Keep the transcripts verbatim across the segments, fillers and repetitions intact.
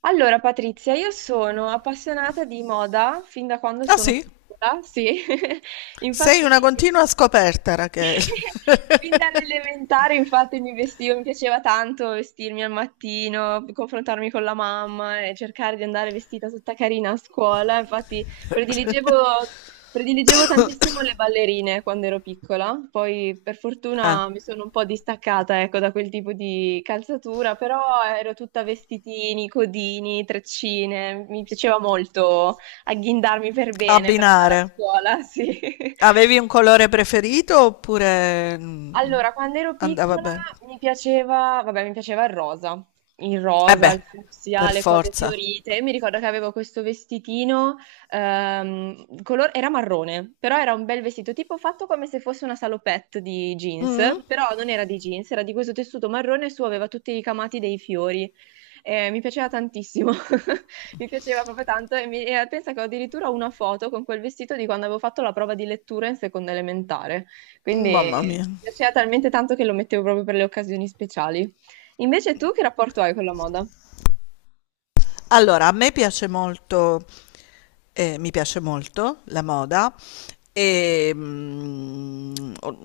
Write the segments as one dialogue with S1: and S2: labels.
S1: Allora, Patrizia, io sono appassionata di moda fin da quando
S2: Ah,
S1: sono
S2: sì?
S1: piccola, sì.
S2: Sei
S1: Infatti,
S2: una continua scoperta, Rachele.
S1: fin dall'elementare, infatti, mi vestivo, mi piaceva tanto vestirmi al mattino, confrontarmi con la mamma e cercare di andare vestita tutta carina a scuola. Infatti, prediligevo, prediligevo tantissimo le ballerine quando ero piccola. Poi, per
S2: Ah,
S1: fortuna, mi sono un po' distaccata, ecco, da quel tipo di calzatura, però ero tutta vestitini, codini, treccine. Mi piaceva molto agghindarmi per bene per andare a
S2: abbinare.
S1: scuola, sì.
S2: Avevi un colore preferito oppure... mm,
S1: Allora, quando ero
S2: andava
S1: piccola
S2: bene?
S1: mi piaceva, vabbè, mi piaceva il rosa, il
S2: Eh
S1: rosa,
S2: beh,
S1: il fucsia,
S2: per
S1: le cose
S2: forza.
S1: fiorite. E mi ricordo che avevo questo vestitino, ehm, color- era marrone, però era un bel vestito, tipo fatto come se fosse una salopette di
S2: Mm?
S1: jeans, però non era di jeans, era di questo tessuto marrone e su aveva tutti i ricamati dei fiori. Eh, mi piaceva tantissimo, mi piaceva proprio tanto e, mi- e pensa che ho addirittura una foto con quel vestito di quando avevo fatto la prova di lettura in seconda elementare. Quindi
S2: Mamma
S1: mi
S2: mia.
S1: piaceva talmente tanto che lo mettevo proprio per le occasioni speciali. Invece tu che rapporto hai con la moda?
S2: Allora, a me piace molto. Eh, mi piace molto la moda e mm, o-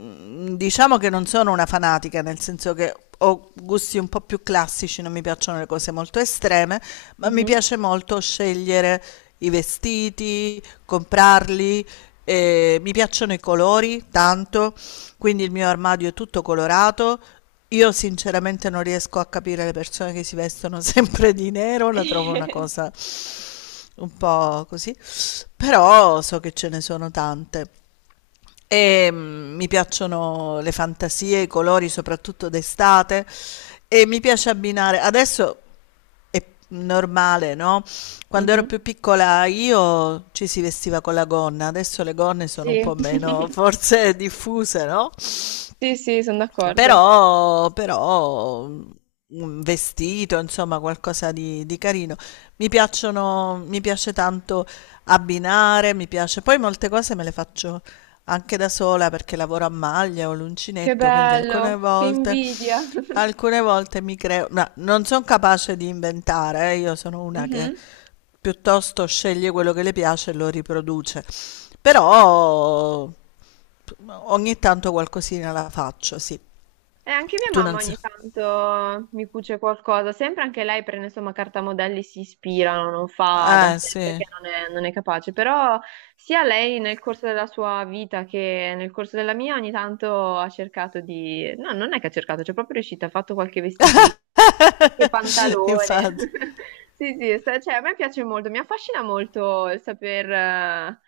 S2: diciamo che non sono una fanatica, nel senso che ho gusti un po' più classici, non mi piacciono le cose molto estreme, ma mi
S1: Mhm.
S2: piace molto scegliere i vestiti, comprarli. Eh, mi piacciono i colori tanto, quindi il mio armadio è tutto colorato. Io sinceramente non riesco a capire le persone che si vestono sempre di nero, la trovo una cosa un po' così, però so che ce ne sono tante. E mm, mi piacciono le fantasie, i colori, soprattutto d'estate, e mi piace abbinare. Adesso è normale, no? Quando ero più
S1: Mhm.
S2: piccola io ci si vestiva con la gonna, adesso le gonne sono un
S1: Sì,
S2: po' meno forse diffuse, no?
S1: sì, sì, sono d'accordo.
S2: Però, però un vestito, insomma, qualcosa di, di carino. Mi piacciono, mi piace tanto abbinare, mi piace. Poi molte cose me le faccio anche da sola perché lavoro a maglia o
S1: Che
S2: l'uncinetto, quindi alcune
S1: bello, che
S2: volte,
S1: invidia.
S2: alcune volte mi creo, ma non sono capace di inventare, eh, io sono una che
S1: Mhm.
S2: piuttosto sceglie quello che le piace e lo riproduce. Però ogni tanto qualcosina la faccio, sì.
S1: E anche mia
S2: Tu
S1: mamma
S2: non sai.
S1: ogni tanto mi cuce qualcosa, sempre anche lei prende insomma cartamodelli, si ispirano, non fa da
S2: Eh,
S1: sé perché
S2: sì,
S1: non è, non è capace, però sia lei nel corso della sua vita che nel corso della mia ogni tanto ha cercato di... No, non è che ha cercato, cioè è proprio riuscita, ha fatto qualche vestitino, anche pantalone.
S2: infatti.
S1: Sì, sì, sta- cioè, a me piace molto, mi affascina molto il saper eh,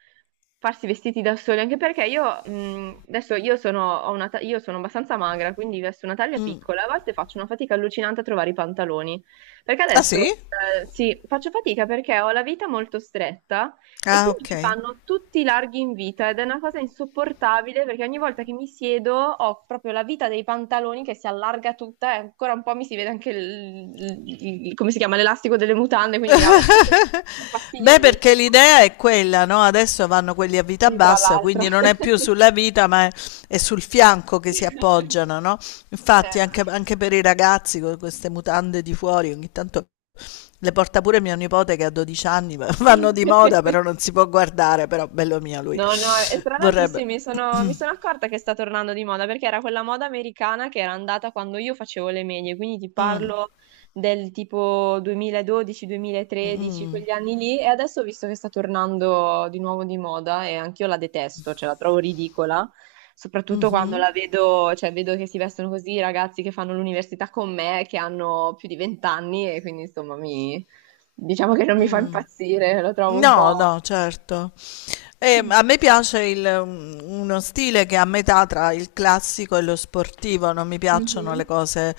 S1: farsi vestiti da soli, anche perché io mh, adesso io sono, ho una ta- io sono abbastanza magra, quindi vesto una taglia piccola, a volte faccio una fatica allucinante a trovare i pantaloni, perché
S2: Ah,
S1: adesso
S2: sì?
S1: eh, sì, faccio fatica perché ho la vita molto stretta e
S2: Ah,
S1: quindi mi
S2: ok.
S1: fanno tutti i larghi in vita ed è una cosa insopportabile perché ogni volta che mi siedo ho proprio la vita dei pantaloni che si allarga tutta e ancora un po' mi si vede anche il, il- il- come si chiama, l'elastico delle mutande, quindi mi dà veramente, è
S2: Beh, perché
S1: fastidiosissimo.
S2: l'idea è quella, no? Adesso vanno quelli a vita
S1: Sì, tra
S2: bassa,
S1: l'altro.
S2: quindi non è più sulla vita, ma è, è sul fianco che si appoggiano, no?
S1: Eh.
S2: Infatti, anche, anche per i ragazzi con queste mutande di fuori, ogni tanto le porta pure mio nipote che ha dodici anni, ma vanno di moda, però non si può guardare, però bello mio lui.
S1: No, no, e tra l'altro
S2: Vorrebbe.
S1: sì, mi sono, mi sono accorta che sta tornando di moda perché era quella moda americana che era andata quando io facevo le medie, quindi ti
S2: Mm,
S1: parlo del tipo duemiladodici-duemilatredici,
S2: mm,
S1: quegli anni lì, e adesso ho visto che sta tornando di nuovo di moda e anch'io la detesto, cioè la trovo ridicola, soprattutto quando
S2: mhm,
S1: la vedo, cioè vedo che si vestono così i ragazzi che fanno l'università con me, che hanno più di venti anni e quindi insomma mi, diciamo che non mi fa
S2: mm.
S1: impazzire, lo trovo un
S2: No,
S1: po'...
S2: no, certo. E a me piace il- un- uno stile che è a metà tra il classico e lo sportivo, non mi piacciono le
S1: Mhm.
S2: cose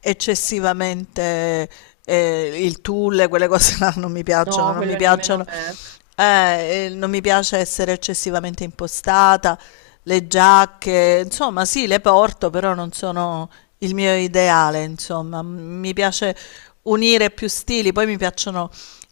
S2: eccessivamente, eh, il tulle, quelle cose là non mi piacciono,
S1: No,
S2: non mi
S1: quello nemmeno a
S2: piacciono
S1: me.
S2: eh, eh, non mi piace essere eccessivamente impostata, le giacche, insomma, sì, le porto, però non sono il mio ideale, insomma. M- Mi piace unire più stili, poi mi piacciono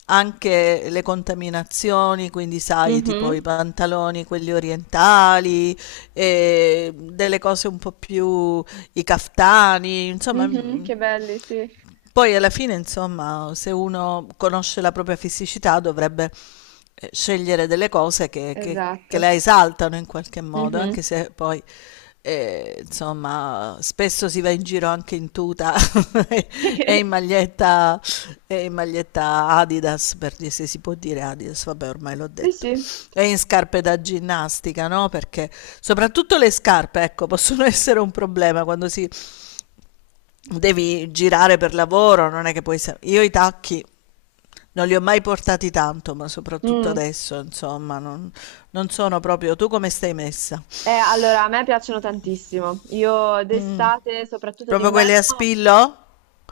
S2: anche le contaminazioni, quindi sai, tipo i
S1: Mhm.
S2: pantaloni, quelli orientali, e delle cose un po' più, i caftani, insomma,
S1: Mhm,
S2: m-
S1: che belli, sì.
S2: poi alla fine, insomma, se uno conosce la propria fisicità dovrebbe eh, scegliere delle cose che, che- che
S1: Esatto.
S2: la esaltano in qualche modo,
S1: Mhm.
S2: anche se poi, eh, insomma, spesso si va in giro anche in tuta e in maglietta, e in maglietta Adidas, per dire se si può dire Adidas, vabbè, ormai l'ho
S1: Sì,
S2: detto,
S1: sì.
S2: e in scarpe da ginnastica, no? Perché soprattutto le scarpe, ecco, possono essere un problema quando si devi girare per lavoro, non è che puoi... sa- Io i tacchi non li ho mai portati tanto, ma soprattutto
S1: Mm.
S2: adesso, insomma, non, non sono proprio... Tu come stai messa?
S1: Eh, allora, a me piacciono tantissimo. Io
S2: Mm,
S1: d'estate, soprattutto
S2: proprio quelle a
S1: d'inverno,
S2: spillo?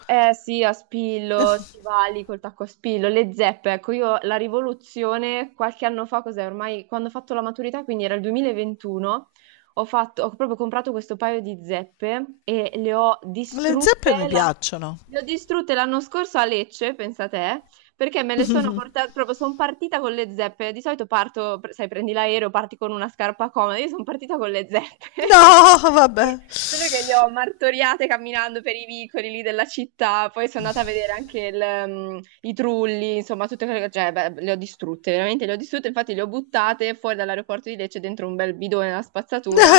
S1: eh sì, a spillo, stivali col tacco a spillo, le zeppe, ecco io la rivoluzione qualche anno fa, cos'è ormai, quando ho fatto la maturità, quindi era il duemilaventuno, ho fatto, ho proprio comprato questo paio di zeppe e le ho
S2: Le
S1: distrutte,
S2: zeppe mi
S1: la-
S2: piacciono.
S1: le ho distrutte l'anno scorso a Lecce, pensa te, perché me le sono portate, proprio sono partita con le zeppe, di solito parto, sai prendi l'aereo, parti con una scarpa comoda, io sono partita con le zeppe.
S2: No,
S1: Sì,
S2: vabbè.
S1: solo che le ho martoriate camminando per i vicoli lì della città, poi sono andata a vedere anche il, mm, i trulli, insomma, tutte quelle cioè, beh, le ho distrutte, veramente le ho distrutte, infatti le ho buttate fuori dall'aeroporto di Lecce dentro un bel bidone alla spazzatura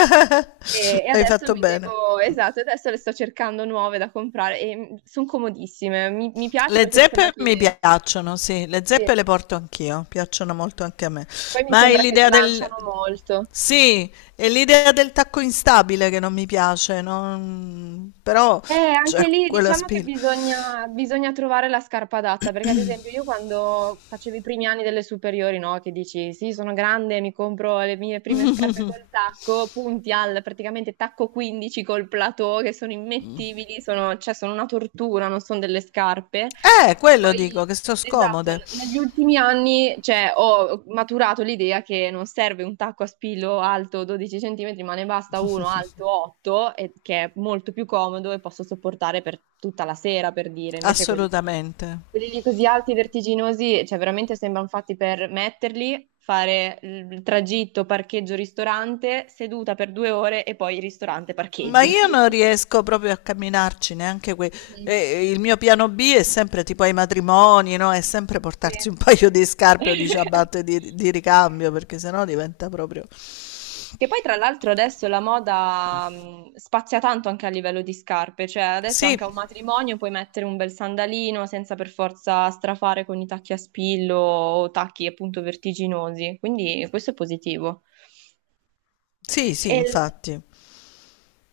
S1: e, e
S2: Hai
S1: adesso
S2: fatto
S1: mi
S2: bene.
S1: devo, esatto, adesso le sto cercando nuove da comprare e sono comodissime, mi, mi piace
S2: Le
S1: perché mi sembra
S2: zeppe mi
S1: che,
S2: piacciono, sì, le zeppe
S1: sì,
S2: le porto anch'io, piacciono molto anche a me.
S1: poi mi
S2: Ma hai
S1: sembra che
S2: l'idea del,
S1: slanciano molto.
S2: Sì, è l'idea del tacco instabile che non mi piace, non- però
S1: Eh,
S2: cioè,
S1: anche lì
S2: quella
S1: diciamo che
S2: spilla.
S1: bisogna, bisogna trovare la scarpa adatta, perché ad esempio io quando facevo i primi anni delle superiori, no, che dici sì, sono grande, mi compro le mie prime scarpe col tacco, punti al praticamente tacco quindici col plateau, che sono immettibili, sono, cioè sono una tortura, non sono delle scarpe.
S2: Eh,
S1: E
S2: quello dico,
S1: poi
S2: che sono
S1: esatto,
S2: scomode,
S1: negli ultimi anni, cioè, ho maturato l'idea che non serve un tacco a spillo alto dodici centimetri, ma ne basta uno alto otto, e- che è molto più comodo e posso sopportare per tutta la sera, per dire. Invece quelli lì,
S2: assolutamente.
S1: quelli lì così alti, vertiginosi, cioè veramente sembrano fatti per metterli, fare il tragitto, parcheggio, ristorante, seduta per due ore e poi ristorante,
S2: Ma
S1: parcheggio,
S2: io
S1: fine.
S2: non riesco proprio a camminarci neanche qui.
S1: Mhm.
S2: E il mio piano B è sempre tipo ai matrimoni, no? È sempre portarsi
S1: Sì.
S2: un paio di scarpe o di ciabatte di, di ricambio, perché sennò diventa proprio...
S1: Che poi tra l'altro adesso la moda mh, spazia tanto anche a livello di scarpe, cioè adesso anche
S2: Sì,
S1: a un matrimonio puoi mettere un bel sandalino senza per forza strafare con i tacchi a spillo o tacchi appunto vertiginosi, quindi questo è positivo.
S2: sì, sì,
S1: E,
S2: infatti.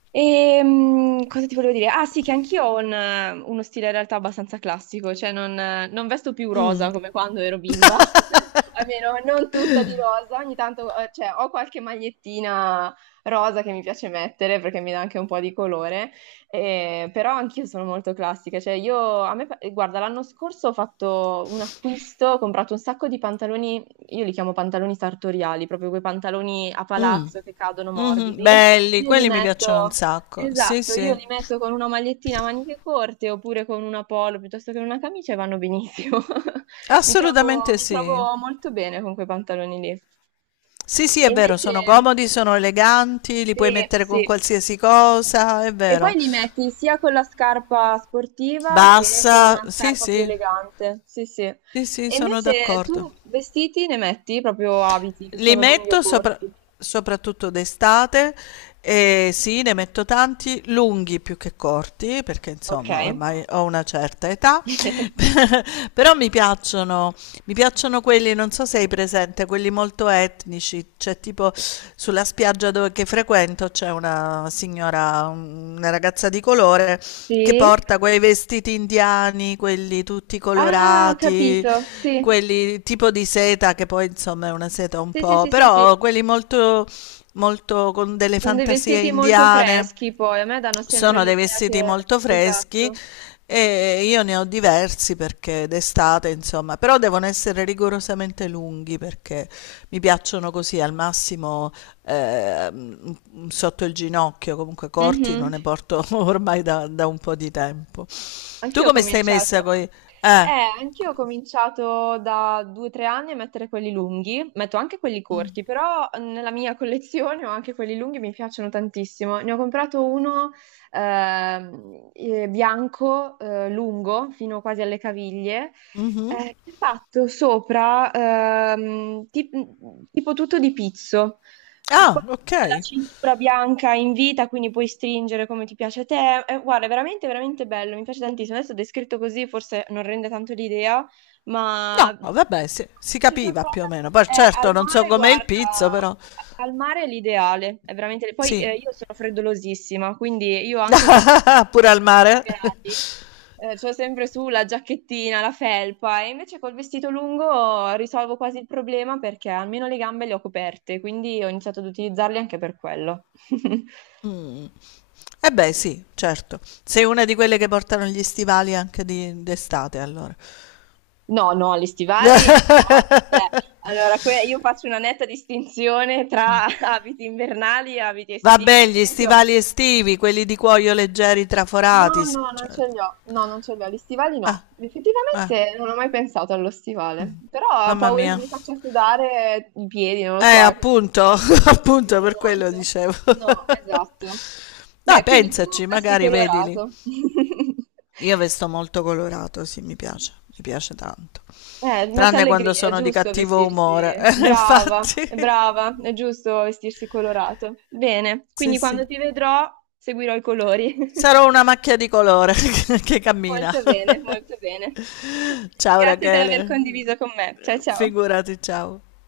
S1: e, mm, cosa ti volevo dire? Ah sì, che anch'io ho un, eh, uno stile in realtà abbastanza classico, cioè non, eh, non vesto più rosa come quando ero bimba, almeno non tutta di rosa, ogni tanto eh, cioè, ho qualche magliettina rosa che mi piace mettere perché mi dà anche un po' di colore, eh, però anch'io sono molto classica, cioè io, a me, eh, guarda, l'anno scorso ho fatto un acquisto, ho comprato un sacco di pantaloni, io li chiamo pantaloni sartoriali, proprio quei pantaloni a
S2: Mm,
S1: palazzo che cadono
S2: mhm,
S1: morbidi.
S2: belli,
S1: Io li
S2: quelli mi piacciono un
S1: metto,
S2: sacco. Sì,
S1: esatto, io
S2: sì.
S1: li metto con una magliettina a maniche corte oppure con una polo piuttosto che una camicia e vanno benissimo. Mi trovo,
S2: Assolutamente
S1: mi
S2: sì.
S1: trovo molto bene con quei pantaloni lì.
S2: Sì, sì,
S1: E
S2: è vero,
S1: invece,
S2: sono comodi, sono eleganti, li puoi
S1: sì,
S2: mettere
S1: sì.
S2: con qualsiasi cosa, è
S1: E poi
S2: vero.
S1: li metti sia con la scarpa sportiva che con
S2: Bassa,
S1: una
S2: sì,
S1: scarpa più
S2: sì,
S1: elegante. Sì, sì. E
S2: sì, sì, sono
S1: invece
S2: d'accordo.
S1: tu vestiti ne metti proprio abiti, che
S2: Li
S1: siano lunghi o
S2: metto sopra-
S1: corti.
S2: Soprattutto d'estate e sì, ne metto tanti, lunghi più che corti, perché
S1: Ok.
S2: insomma ormai ho una certa età, però mi piacciono. Mi piacciono quelli, non so se hai presente, quelli molto etnici, c'è tipo sulla spiaggia dove, che frequento c'è una signora, un- una ragazza di colore che
S1: Sì.
S2: porta quei vestiti indiani, quelli tutti
S1: Ah, ho
S2: colorati,
S1: capito. Sì.
S2: quelli tipo di seta che poi insomma è una seta un
S1: Sì, sì,
S2: po',
S1: sì, sì, sì.
S2: però quelli molto, molto con delle
S1: Sono dei
S2: fantasie
S1: vestiti molto
S2: indiane.
S1: freschi poi, a me danno sempre
S2: Sono dei
S1: l'idea
S2: vestiti
S1: che...
S2: molto freschi
S1: Esatto.
S2: e io ne ho diversi perché d'estate, insomma, però devono essere rigorosamente lunghi perché mi piacciono così al massimo ehm, sotto il ginocchio, comunque corti non
S1: Mhm.
S2: ne porto ormai da, da un po' di tempo. Tu
S1: Anch'io ho
S2: come stai
S1: cominciato.
S2: messa con i...
S1: Eh,
S2: Eh.
S1: anch'io ho cominciato da due o tre anni a mettere quelli lunghi, metto anche quelli corti,
S2: Mm,
S1: però nella mia collezione ho anche quelli lunghi, mi piacciono tantissimo. Ne ho comprato uno ehm, eh, bianco, eh, lungo, fino quasi alle caviglie,
S2: mhm.
S1: eh, che è fatto sopra ehm, tip- tipo tutto di pizzo
S2: Ah, ok.
S1: la cintura bianca in vita, quindi puoi stringere come ti piace a te. Eh, guarda, è veramente, veramente bello, mi piace tantissimo. Adesso descritto così forse non rende tanto l'idea, ma
S2: No, vabbè, si, si
S1: ci sono
S2: capiva più
S1: trovata
S2: o meno. Poi
S1: eh, al
S2: certo non so
S1: mare,
S2: com'è il pizzo,
S1: guarda,
S2: però
S1: al mare è l'ideale, è veramente... Poi
S2: sì.
S1: eh, io sono freddolosissima, quindi io anche
S2: Pure al mare.
S1: gradi. Eh, c'ho sempre su la giacchettina, la felpa, e invece col vestito lungo risolvo quasi il problema perché almeno le gambe le ho coperte, quindi ho iniziato ad utilizzarli anche per quello.
S2: Mh. Eh beh sì, certo. Sei una di quelle che portano gli stivali anche di d'estate allora.
S1: No, no, gli stivali, no. Beh, allora que- io faccio una netta distinzione tra abiti invernali e abiti estivi.
S2: Vabbè,
S1: Per
S2: gli
S1: esempio,
S2: stivali estivi, quelli di cuoio leggeri
S1: no,
S2: traforati, s-
S1: no, non
S2: cioè
S1: ce li ho. No, non ce li ho. Gli stivali
S2: eh,
S1: no.
S2: eh,
S1: Effettivamente non ho mai pensato allo stivale, però ho
S2: mamma
S1: paura che
S2: mia.
S1: mi faccia sudare i piedi, non lo so,
S2: Eh,
S1: quindi
S2: appunto,
S1: non mi
S2: appunto
S1: sudano
S2: per quello
S1: molto.
S2: dicevo.
S1: No, esatto.
S2: Dai,
S1: Beh, quindi tu
S2: pensaci,
S1: vesti
S2: magari vedili.
S1: colorato.
S2: Io vesto molto colorato, sì, mi piace, mi piace tanto.
S1: Eh, mette
S2: Tranne quando
S1: allegria, è
S2: sono di
S1: giusto
S2: cattivo umore,
S1: vestirsi.
S2: infatti.
S1: Brava, è brava, è giusto vestirsi colorato. Bene,
S2: Sì,
S1: quindi
S2: sì.
S1: quando ti vedrò seguirò i colori.
S2: Sarò una macchia di colore che cammina.
S1: Molto bene, molto bene.
S2: Ciao
S1: Grazie per aver
S2: Rachele,
S1: condiviso con me. Ciao ciao.
S2: figurati, ciao.